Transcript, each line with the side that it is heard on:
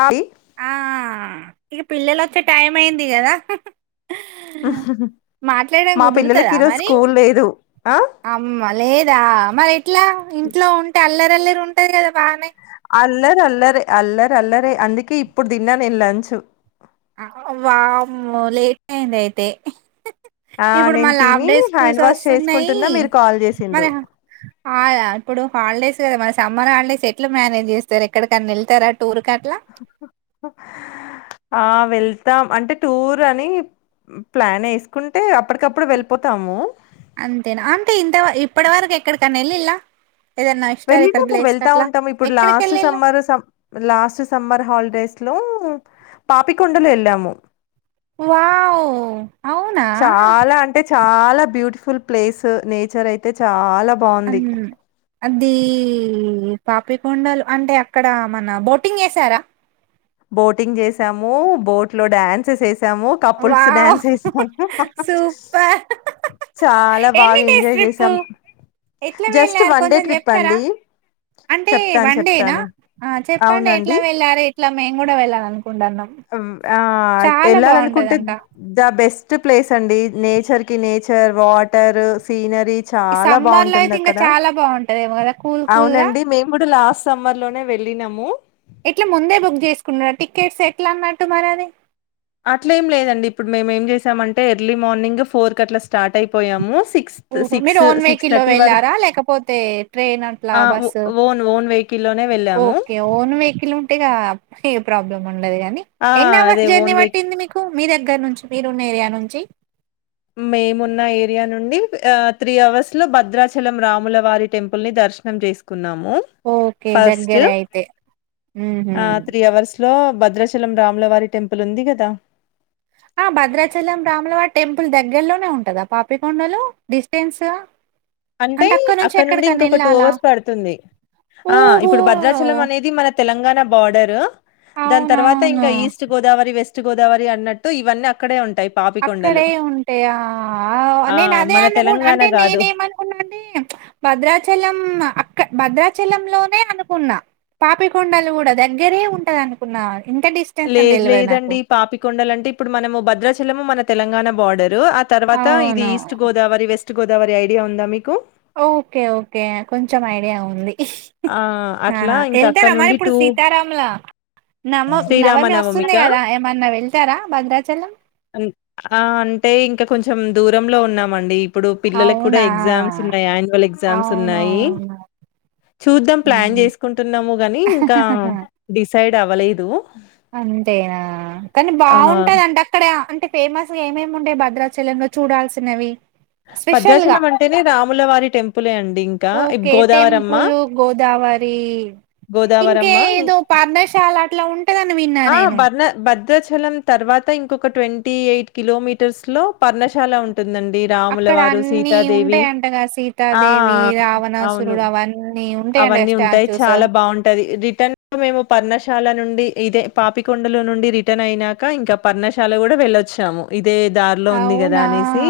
left: ఆ దీ
right: ఆ ఇగ పిల్లలొచ్చే టైం అయింది గదా హు హు
left: అహ్ హ హ్
right: మాట్లాడడం కుదురుతదా మరీ
left: ఆ
right: అమ్మ లేదా మరెట్లా ఇంట్లో ఉంటే అల్లరల్లరి ఉంటరు గద
left: అల్లరల్లరే అల్లరల్లరే అందుకే ఇప్పుడు దిన్నా నేను లంచు
right: ఆ వామ్మో లేేట్ అయిందయితే
left: ఆ
right: ఇప్పుడు
left: నేను
right: మళ్ళ ఆఫ్
left: తిని
right: డే
left: హ్యాండ్ వాష్
right: స్కూల్సొస్తున్నయీ
left: చేసుకుంటున్నా మీరు కాల్ చేసిండ్రు
right: మరి ఆదా ఇప్పుడు హాలిడేస్ గద మన సమ్మర్ హాలిడేస్ ఎట్ల మ్యానేజ్ చేస్తరు ఎక్కడకన్నెళ్తార టూర్కట్ల
left: ఆ వెళ్తాం అంటే టూర్ అనీ ప్లానేసుకుంటే
right: అంతేనా అంటే ఇంత ఇప్పటి వరకు ఎక్కడికన్నా వెళ్ళిలా ఏదన్నా హిస్టారికల్
left: వెళ్ళిదేము
right: ప్లేస్
left: వెళ్తా
right: అట్లా
left: ఉంటాము ఇప్పుడు
right: ఎక్కడికి
left: లాస్ట్
right: వెళ్ళిళ్ళు
left: summer last summer holidays Papikondalu ఎలాము
right: వావ్ అవునా
left: చాలా అంటే చాలా బ్యూటిఫుల్ ప్లేస్ నేచర్ అయితే చాలా బాగుంది
right: అన్ అది పాపికొండలు అంటే అక్కడ మన బోటింగ్ చేసారా
left: బోటింగ్ చేసాము బోట్ లో డ్యాన్సెస్ వే కప్పుల్స్
right: వావ్!
left: న్స్తాము
right: సూపర్.
left: చాలా
right: ఎన్ని
left: బాగా
right: డేస్
left: ఎంజాయ్
right: ట్రిప్పు?
left: చేసాం
right: ఎట్లా
left: జస్ట్
right: వెళ్లారు
left: వన్ డే
right: కొంచెం
left: ట్రిప్
right: చెప్తారా?
left: అండి
right: అంటే
left: చెప్తాను
right: వన్డేనా
left: చెప్తాను
right: చెప్పండి ఎట్లా
left: అవునండి
right: వెళ్లాలే ఎట్లా మేము కూడా వెళ్ళాల
left: ఆ వెళ్ళాలనుకుంటే
right: బావుంటదంట.
left: ద బెస్ట్ ప్లేస్ అండి. నేచర్ నేచర్ వాటర్ సీనరి
right: ఈ
left: చాలా
right: సమ్మర్‌లో అయితే
left: బాగుంటుంది
right: ఇంకా
left: అక్కడ
right: చాలా బావుంటదేమో గదా! కూల్ కూల్‌గా.
left: అవునండి మేము కూడా లాస్ సమ్మర్ లోనే వెళ్ళినాము.
right: ఎట్లా ముందే బుక్ చేసుకున్నార టికెట్స్ ఎట్లా అన్నట్టు మరి అది
left: అట్ల ఏం లేదండి ఇప్పుడు మేము ఏం చేసామంటే ఎర్లీ మార్నింగ్ ఫోర్ క అట్లా స్టార్ట్ అయిపోయాము. సిక్స్త్
right: ఓహో మీరు
left: సిక్స్,
right: ఓన్ వెహికల్లో
left: వరకు
right: వెళ్ళారా లేకపోతే ట్రైన్ అట్లా
left: ఆ! ఓ
right: బస్సు
left: ఓన్ ఓన్ వెహికల్‌లోనే వెళ్ళాము.
right: ఓకే ఓను వెహికల్ ఉంటే ఇగ ప్రాబ్లమ్ ఉండదు కాని
left: ఆ!
right: ఎన్ని
left: అదే
right: అవర్స్ జర్నీ
left: ఓన్ వెహికి
right: పట్టింది. మీకు మీ దగ్గర నుంచి మీరున్న ఏరియా నుంచి
left: మేమున్న ఏరియా నుండి త్రీ అవర్స్ లో భద్రాచలం రాముల వారి టెంపుల్ ని దర్శనం చేసుకున్నాము
right: ఓకే
left: ఫస్ట్
right: దగ్గరే అయితే ఉహు
left: ఆ త్రీ అవర్స్ లో భద్రాచలం రాములవారి టెంపుల్ ఉంది కదా.
right: ఆ భద్రాచలం రాముల వారి టెంపుల్ దగ్గరలోనే ఉంటదా పాపికొండలు డిస్టెన్స్గా
left: అంటే అక్కడ నుండి ఇంకొక టూ అవర్స్ పడుతుంది. ఆ
right: ఓహో
left: ఇప్పుడు భద్రాచలం అనేది మన తెలంగాణ బార్డర్ దాని తర్వాత ఇంకా
right: అవునవును
left: ఈస్ట్ గోదావరి వెస్ట్ గోదావరి అన్నట్టు ఇవన్నీ అక్కడే ఉం
right: అక్కడే ఉంటాయా
left: ఆ
right: నేను అదే
left: మన
right: అను
left: తెలంగాణ
right: అంటే
left: కాదు
right: నేనే ఏమనుకున్నాండి. భద్రాచలం అక్కడ భద్రాచలం లోనే అనుకున్నా పాపికొండలు కూడా దగ్గరే ఉంటది అనుకున్న.
left: లేదు లేదండి పాపికొండల అంటే ఇప్పుడు మనము భద్రాచలము మన తెలంగాణ బార్డర్. ఆ తర్వాత ఇది
right: అవును
left: east Godavari west Godavari idea ఉందా మీకు
right: ఓకే ఓకే కొంచెం ఐడియా ఉంది.
left: ఆ అట్లా
right: ఆహా
left: ఇంకా
right: వెళ్తార
left: అక్కడ
right: మరి
left: నుండి
right: ఇప్పుడు
left: టూ
right: సీతారాములా నమో నవమి వస్తుంది
left: శ్రీరామనవమిక
right: కదా ఏమన్నా వెళ్తారా భద్రాచలం.
left: అంటే ఇంకా కొంచెం దూరంలో ఉన్నామండి. ఇప్పుడు పిల్లలకు కూడా
right: అవునా
left: ఎగ్జామ్స్ ఉన్నాయి యాన్యువల్ ఎగ్జామ్స్ ఉన్నాయి.
right: అవునవును
left: చూద్దాం ప్లాన్
right: ఉమ్.
left: చేసుకుంటున్నాము గాని ఇంకా డిసైడ్ అవ్వలేదు.
right: అంతేనా కానీ
left: ఆ
right: బాగుంటాందంటడి అక్కడ ఫేమస్ గా ఏమేమి ఉండే భద్రాచలంలో చూడాల్సినవి. స్పెషల్ గా
left: భద్రాచలం అంటేనే రాములవారి టెంపులే అండి ఇంకా గోదావరమ్మా.
right: మరి ఇంకే
left: ఇం
right: ఏదో పర్ణశాల అట్లా ఉంటదని విన్నా
left: ఆ
right: నేను
left: పర్ణ భద్రాచలం తర్వాత ఇంకొక ట్వంటీ ఎయిట్ కిలోమీటర్స్ లో పర్ణశాల ఉంటుందండి రాముల
right: అక్కడ
left: వారు
right: అన్ని
left: సీతాదేవి
right: ఉంటాయంట
left: ఆ అవును
right: ఇప్పుడు అవన్నీ ఉంటాయంట
left: అవన్నీ ఉంటాయి
right: స్టాచ్యూస్
left: చాలా బాగుంటది రిటర్న్ లో మేము పర్ణశాల నుండి ఇదే పాపికొండలో నుండి రిటర్న్ అయినాక ఇంకా పర్ణశాల కూడా వెళ్ళొచ్చాము. అదే దారిలో ఉంది కదా
right: అవునా
left: అనేసి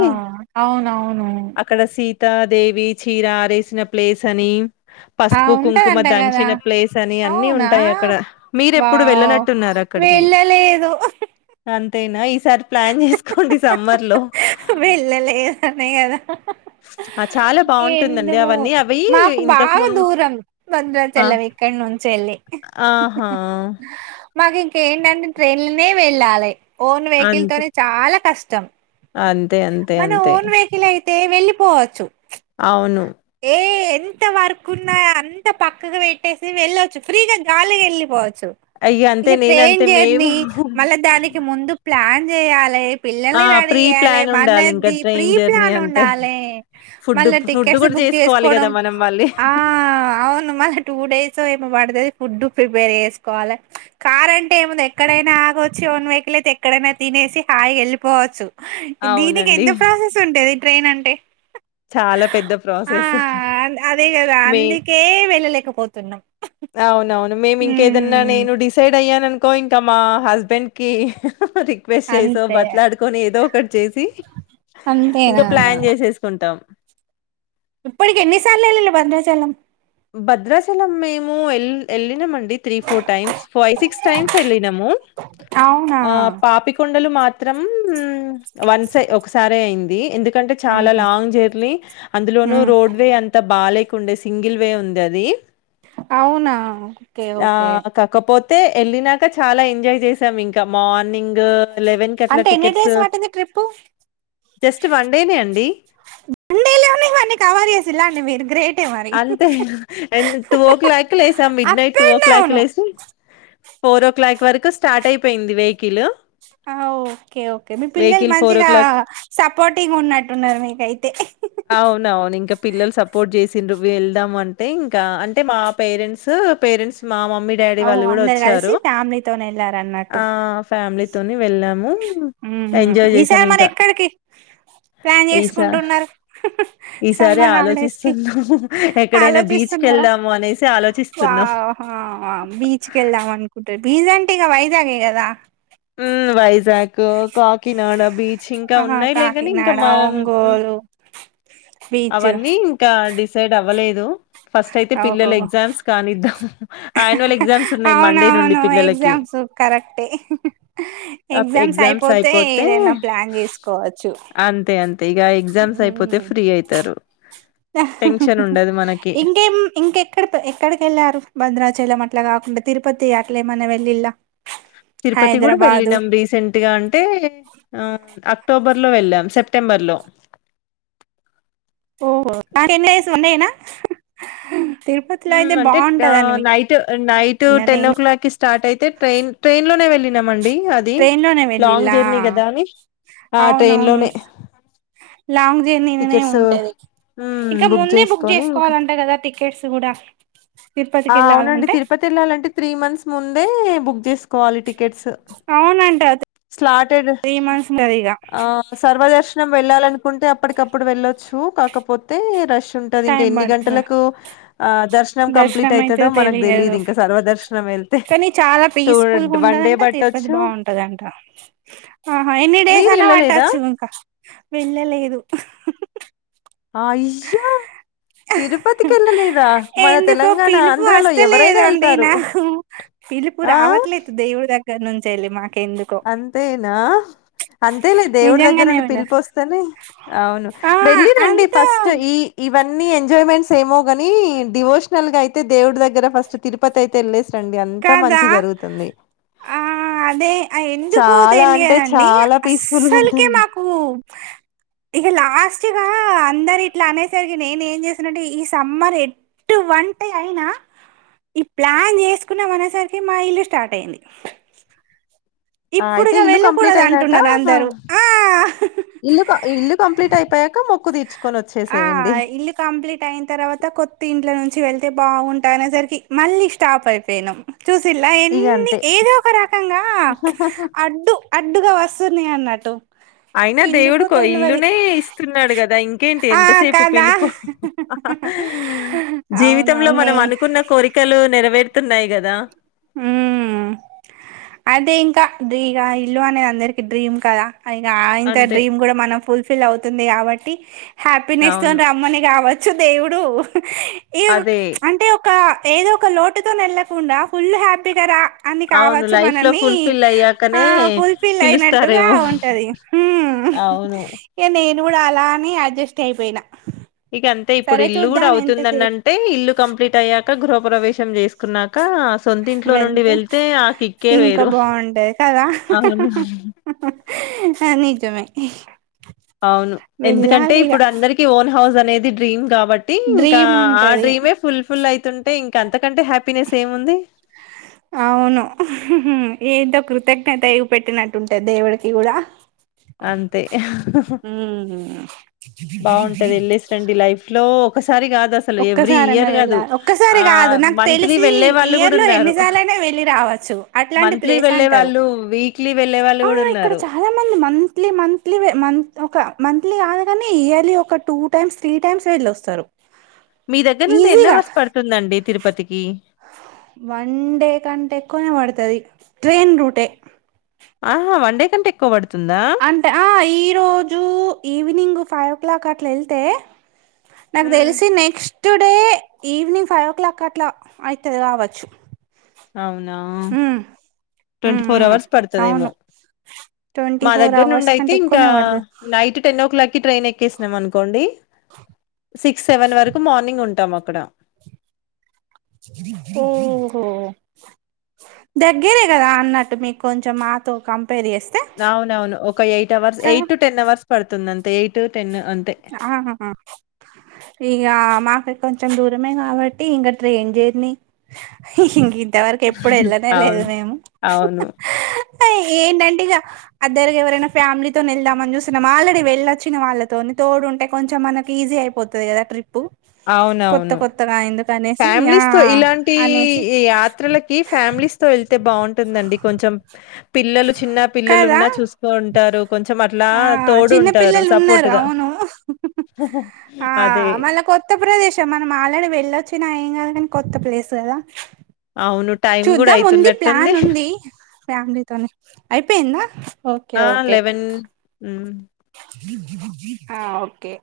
right: అవునవును
left: అక్కడ సీ త్త దేవి చీర ఆరేసిన ప్లేస్ అని,
right: ఆ
left: పసుపు కుంకుమ
right: ఉంటదంట కదా
left: దంచిన ప్లేసని అన్ని
right: అవునా
left: ఉంటాయ్ అక్కడ మీరే ఎప్పుడు వెళ్ళనట్టున్నారు. అక్కడికి
right: వెళ్ళ లేదు.
left: అంతేనా ఈసారి ప్లాన్ చేసుకోండి సమ్మర్. లో
right: వేళ్ళలేదనే గదా.
left: ఆ చాలా బాగుంటుందండి
right: ఎందుమొ
left: అవన్నీ అవి
right: మాకు
left: ఇంతకు
right: బాగా
left: ముందు
right: దూరం
left: ఆ
right: భద్రాచలం ఇక్క నుంచి ఎళ్ళి
left: ఆహా
right: మాకి ఇంకేంటంటే ట్రైన్లోనే వెళ్ళాలే ఓన్ వెహికల్
left: అంతే
right: తోని చాలా కష్టం.
left: అంతే అంతే
right: మన
left: అంతే
right: ఓన్ వెయికిల్ అయితే వెళ్ళిపోవచ్చు.
left: అవును
right: తే ఎంత వర్కున్నా అంతా పక్కకి పెట్టేసి వెళ్ళొచ్చు ఫ్రీగా జాలీగా వెళ్ళిపో చ్చు
left: అయ్య అంతే
right: ఇగ ట్రైన్
left: నేనంతే మేము
right: జెర్నీ మళ్ళ దానికి ముందు ప్లాన్ జేయాలె
left: ఆ
right: పిల్లల్ని రెడీ
left: ప్రీ
right: జెయ్యాలె
left: ప్లాన్ ఉండాలి ఇంకా
right: మనది ప్రీ
left: ట్రైన్ జర్నీ
right: ప్లాన్
left: అంటే
right: ఉండాలె
left: ఫుడ్
right: మళ్ళ
left: ఫుడ్
right: టికెట్స్
left: కూడా
right: బుక్ చే స్
left: చేసుకోవాలి
right: కోడం
left: కదా మనం మళ్ళీ
right: ఆ అవును మళ్ళా టూ డేసో ఏమో ప పడతది ఫుడ్డు ప్రిపేర్ చేసుకోవాలె కార్ అంటే ఏంది ఎక్కడైనా ఆగొచ్చు ఓన్ వెయికిల్ అయితే ఎక్కడై నా తినేసి హాయిగా వెళ్ళిపోవచ్చు దీనికి
left: అవునండి
right: ఎంత ప్రాసెస్ ఉంటది ట్రైన్ అంటే
left: చాలా పెద్ద
right: ఆ
left: ప్రాసెస్
right: అదే గదా
left: మీ
right: అందుకే వెళ్ళలేకపోతున్నాం
left: అవునవును మేము ఇంకేదన్నా
right: హ్మ్.
left: నేను డిసైడ్ అయ్యాను అనుకో ఇంక మా హస్బెండ్ కి రిక్వెస్ట్ చేసో
right: అంతే.
left: బట్లాడుకొని ఏదో ఒకటి చేసి ఇంకా
right: అంతేనా!
left: ప్లాన్ చేసేసుకుంటాం
right: ఇప్పటికి ఎన్ని సార్లు ఎళ్ళిళ్ళు భద్రాచలం
left: భద్రాచలం మేము ఎల్ ఎళ్ళినామం తీ four time five six times ఎళ్లినము
right: అవునా
left: ఆ పాపికొండలు మా త్రం వన్సే ఒకసారే అయింది ఎందు కంటే చాల
right: ఉహు
left: లాంగ్ జర్లీ అందులోను
right: ఉమ్
left: రోడ్ వే అంత బాలేకుండే సింగిల్ వే ఉంది అది
right: అవునా ఓకే ఓకే
left: తే ఎళ్ళినాక చాలా ఎంజాయ్ జేసాం ఇంక మా మార్నింగూ లెవెన్ కట్ల
right: అంటే ఎన్ని
left: టికెట్సు
right: డేస్ పట్టింది ట్రిప్పు
left: జస్ట్ వన్ డేనే అండి
right: వన్ డే లోనే హన్ని కవర్ జేసిల్లా అండి మీరు గ్రేటే మరి
left: అండు టూ ఓ క్లాకే లేసామ్ మిడ్ నైట్
right: అప్
left: టూ ఓ
right: అండ్
left: క్లాక్కు
right: డౌను
left: లేసి ఫోర్ ఓ క్లాక్ వరకు స్టార్ట్ అయిపోయింది వెయికిలు
right: ఆఓకే ఓకే మీ పిల్లలు మంచిగా సపోర్టింగ్ ఉన్నట్టున్నారు మీకైతే
left: అవునవును ఇంక పిల్లలు సపోర్ట్ జేసి వెళ్దాం అంటే ఇంకా అంటే మా పేరెంట్సు పేరెంట్స్ మా మమ్మీ డాడీ
right: ఓహో
left: వాళ్ళు గూడా
right: అందరు కలిసి
left: వచ్చారు
right: ఫ్యామిలీతోనే వెళ్ళారన్నట్టు
left: ఆ ఫ్యామిలీ చేసాం
right: ఈసారి మరి
left: ఇంకా
right: ఎక్కడికి ప్లాన్
left: ఈసా
right: జేసుకుంటున్నారు
left: ఈసారి
right: సమ్మర్ హాలిడేస్ కి
left: ఆలోచిస్తున్నాం ఎక్కడైనా బీచ్కి
right: ఆలోచిస్తున్నారా
left: వెళ్దాము అనేసి ఆలోచిస్తున్నాం
right: వొహా బీచ్ కి ఎళ్దాం అనుకుంటు బీజంటే ఇగ వైజాగే గదా
left: ఉ వైజాకు కాకినాడ బీచ్ ఇంకా
right: ఆహా
left: ఉన్నాయి లే గని ఇంక
right: కాకినాడ
left: మ
right: ఒంగోలు బీచ్
left: అవన్నీ ఇంక డిసైడ్ అవ్వలేదు ఫస్ట్ అయితే
right: ఓహో
left: పిల్లల ఎగ్జామ్స్ కానిద్దాం యాన్యువల్ ఎగ్జామ్స్ ఉన్నాయ్ మండే నుండి పిల్లలకి
right: సూ కరెక్టే ఎగ్జామ్స్ అయిపోతే ఏదైనా ప్లాన్ జేసుకోవచ్చు
left: అంతే అంతే ఇక ఎగ్జామ్స్ అయిపోతే ఫ్రీ అయితారు టెన్షన్ ఉండదు మనకి
right: ఇంకేం ఇంకెక్కడ ఎక్కడికెళ్ళారు భద్రాచలం అట్లా గాకుండా తిరుపతి అట్లే మన్న వెళ్ళిల్లా
left: తిరుపతి కూడా వెళ్ళినాం రీసెంట్ గా అంటే ఆ అక్టోబర్ లో వెళ్ళాం సెప్టెంబర్ లో
right: ఓహో మార్నింగ్ లేదు వండేయనా
left: అంటే నైట్ నైట్
right: విన్న
left: టెన్
right: నేను
left: ఓ క్లాక్కిి స్టార్ట్ అయితే ట్రైన్ ట్రైన్ లోనే వెళ్ళి
right: ట్రైన్నే వెళ్ళలా
left: కదా అని ఆ ట్రైన్
right: అవునవును
left: లోనే
right: లాంగ్ జర్నీనే
left: టికెట్స్
right: ఉంటది
left: హ్మ్
right: ఇంకా ముందే బుక్
left: చేసుకొని ఇంకా
right: చేసుకోవాలంటే కదా టికెట్స్ కూడా
left: ఆ
right: తిరుపతికి
left: అవునండి
right: వెళ్ళాలంటే
left: తిరుపతి వెళ్ళాలంటే త్రీ మంత్స్ ముందే బుక్ చేసుకు వాలి టికెట్స్
right: అవునంట
left: స్లాటెడ్
right: త్రీ మంత్స్ ఉంటది ఇక
left: ఆ సర్వదర్శనం వెళ్ళాలని కుంటే అప్పటికప్పుడు వెళ్ళొచ్చు కాకపోతే రష్ ఉంటది ఇంకా
right: టైం
left: ఎన్ని
right: పడుతది
left: గంటలకు దర్శ కంప్లీట్
right: దర్శనం
left: అవుతదొ
right: అయితదో
left: మనకు తెలీదు
right: తెలియదు
left: ఇంకా సర్వదర్శనం వెళ్తే టూ వన్ డే బట్
right: అది బాగుంటదా ఆహా ఎన్ని డేస్
left: మీరు
right: ఐనా
left: వెళ్ళలేదా
right: పట్టచ్చు ఇంకా వెళ్ళలేదు
left: ఆయిష్యు తిరుపతికి వెళ్ళలేదా మన
right: ఎందుకో
left: తెలంగాణ
right: పిలుపు
left: ఆంధ్రాలో ఎవరైనా
right: వస్తలేదండి
left: వెళ్తారు
right: నాకు పిలుపు
left: ఆ
right: రావట్లేదు దేవుడి దగ్గర నుంచి వెళ్ళి మా
left: అంతేనా అంతే లే దేవుడి దగ్గర
right: నిజంగానే
left: నుండి
right: వెళ్ళ
left: పిలిపోస్తేనే అవును
right: ఆ
left: వెళ్ళిరండి
right: అంత
left: ఫస్ట్ ఈ ఇవన్నీ ఎంజాయ్మెంట్ స్ ఏమో ని డివోషనల్ గా అయితే దేవుడి దగ్గర ఫస్ట్ తిరుపతి అయితే వెళ్లేే
right: కాదా ఆ అదే ఆ‌ ఎందుకో
left: చాలా అంటే
right: తెలియదండి
left: చాలా పీస్ఫుల్ గా
right: అస్సలుకే
left: ఉంటుంది
right: మాకు ఇక లాస్ట్ గా
left: [inaudible]
right: అందరు ఇట్లా అనేసరికి నేను ఏం చేసినంటే ఈ సమ్మర్ ఎటువంటిఅయినా ఈ ప్లాన్ చేసుకున్నాం అనేసరికి మా ఇల్లు స్టార్ట్ అయ్యంది
left: ఆ అయితే ఇల్లు కంప్లీట్ అయినాక
right: అందరూ ఆ
left: ఇల్లు ఇల్లు కంప్లీట్ అయిపోయా క మొక్కు తీర్చు
right: ఆ ఇల్లు కంప్లీట్ అయిన తర్వాత కొత్త ఇంట్ల నుంచి వెళ్ తే బాగుంటా అనేసరికి మళ్ళీ స్టాప్ అయిపోయినం చూసిల్లా
left: ఇగ
right: ఎన్ని
left: అంతే
right: ఏదో ఒక రకంగా అడ్డు అడ్డుగా వస్త స్తుని అన్నటు
left: అయినా దేవుడుకో ఇల్లునే ఇస్తున్నాడు కదా ఇంకా ఇంకెంటి
right: ఆ
left: ఎంతసేపు
right: కదా
left: పిలుపు జీవితంలో
right: అవునవునే
left: మన అనుకున్న కొరికలు వేడుతున్నాయి కదా
right: ఉమ్ అదే ఇంకా ఇగ ఇల్లు అనేది అందరికి డ్రీమ్ కదా అయిన ఇంత
left: అంతే.
right: డ్రీమ్ కూడా మనం ఫుల్ఫిల్ అవుతుంది కాబట్టి హ్యాపీనెస్
left: అవును.
right: తోని రమ్మని కావచ్చు చ్చు దేవుడు ఈ
left: అదే.
right: అంటే ఒక ఏదో ఒక లోటుతో ని వెళ్ళకుండా ఫుల్ హ్యాపీగా రా అని
left: అవును.
right: కావచ్చు
left: లైఫ్‌లో
right: మనని
left: ఫుల్‌ఫిల్
right: ఆ
left: అయ్యాకనే
right: ఫుల్ఫిల్ అయినట్టుగా
left: పిలుస్తారేమో.
right: ఉంటది హ్మ్మ్
left: అవును.
right: ఇగ నేను కూడా అలానే అడ్జస్ట్ అయిపోయినా
left: ఇగ అంతే ఇప్పుడు
right: సరే
left: ఇల్లు కూడా
right: చూద్దాం ఎంతసేపు
left: అవుతుందన్న అంటే ఇల్లు కంప్లీట్ అయ్యాక గృహప్రవేశం చేసుకున్నాక ఆ సొంత ఇంట్లో నుండి వెళ్తే కిక్కే
right: ఇంకా
left: వేరు.
right: బాగుంటాది కదా
left: అవును.
right: నిజమే
left: అవును ఎందుకంటే
right: వెళ్ళాలి ఇగ
left: ఇప్పుడు అందరికి ఓన్ హౌస్ అనేది డ్రీం కాబట్టి ఇంకా
right: డ్రీమ్
left: ఆ
right: ఉంటది
left: డ్రీమ్ ఇవే ఫుల్ ఫిల్ అయితుంటే ఇంకంత
right: అవును ఏంటో కృతజ్ఞత జూపేట్టినట్టుంటంది దేవుడికి కూడా
left: అంతే
right: ఉమ్
left: బాగుంటది వెళ్ళేసిరండి లైఫ్ లో
right: ఒక్కసారనా వెళ్ళాలి ఒక్కసారి కాదు
left: ఆహ్,
right: నాకు
left: మంత్లీ
right: తెలిసి
left: వెళ్ళేవాళ్ళు
right: ఇయర్ లో
left: గూడున్నారు.
right: ఎన్నిసార్లు అయినా వెళ్ళి రావచ్చు అట్లాంటి
left: మంత్లీ
right: ప్లేస్ అంటారు
left: వెళ్ళేవాళ్ళు, వీక్లీ వెళ్ళేవాళ్ళు
right: ఆ ఇక్కడ
left: గూడున్నారు.
right: చాలా మంది మం త్లీ మంత్లీ మంత ఒక మంత్లీ కాదు కాని ఇయర్లీ ఒక టూ టైమ్స్ త్రీ టైమ్స్ వెళ్ళి వస్తారు
left: మీ దగ్గర నుండి ఎన్నవర్స్ పడుతుందండి తిరుపతి
right: వన్ డే కంటే ఎక్కువనే పడుతది ట్రైన్ రూటే
left: ఆహా వన్ డే కంటే ఎక్కువ బడుతుందా?
right: అంటే ఆ ఈ రోజు ఈవినింగ్ ఫైవ్ ఓ క్లాక్ అట్లా వెళ్తే నాకు
left: హ్మ్.
right: తెలిసి next today evening five o'clock అట్లా ఐతది కావచ్చు
left: అవునా
right: um
left: twenty
right: um
left: four
right: um
left: hours పడుతదేమో
right: అవును ట్వంటీ
left: మా
right: ఫోర్
left: దగ్గర నుండి
right: అవర్స్
left: అయితే
right: కంటే
left: ఇంకా
right: ఎక్కువనే పడుతది
left: night ten o'clock train ఎక్కేసినం అనుకోండి సిక్స్ సెవెన్ వరకు మార్నింగ్ ఉంటాం అ క్కడ
right: ఓహో దగ్గరే కదా అన్నట్టు మీకు కొంచెం మాతో కంపేర్ చేస్తే
left: అవునవును ఒక eight hours eight to ten hours పడుతుంది అంత ఎయిట్ టెన్ అంతే
right: ఆహ ఇగ మాక్ కొంచెం దూరమే కాబట్టి ఇంకా ట్రైన్ జర్నీ ఇం ఇంతవరకు ఎప్పుడు వెళ్ళనే లేదు
left: అవును
right: మేము
left: అవును
right: ఏంటంటే ఇక అ దగ ఎవరైనా ఫ్యామిలీతోని వెళ్దామని చూసినాము ఆల్రెడీ వెళ్ళ వచ్చిన వాళ్ళతోని తోడుంటే కొంచెం మనకి ఈజీ అయిపోతది కదా ట్రిప్పు కొత్త
left: అవునవును
right: కొత్తగాయందో
left: ఫ్యామిలీస్ తో ఇలాంటి యాత్రలకి ఫ్యామిలీస్ తో వెళ్తే బాగుంటుందండి కొంచెం పిల్లలు చిన్న పిల్లలు
right: కదా
left: ఉన్నా చూసుకోంటారు కొంచెం అట్లా తోడు ఉంటారు సపోర్ట్గా
right: మళ్ళ కొత్త ప్రదేశం మనం ఆల్రెడీ వెళ్ళచ్ తిన ఏం గాదు గని కొత్త ప్లేస్ గదా
left: అవును టైం కూడా
right: చూద్దాం ఉంది ప్లాన్
left: అయితున్నట్టుంది
right: ఉంది ఫ్యామిలీ తోనే అయిపోయిందా ఓకే
left: ఆ
right: ఓకే
left: లెవెన్ ఊ
right: ఆ ఓకే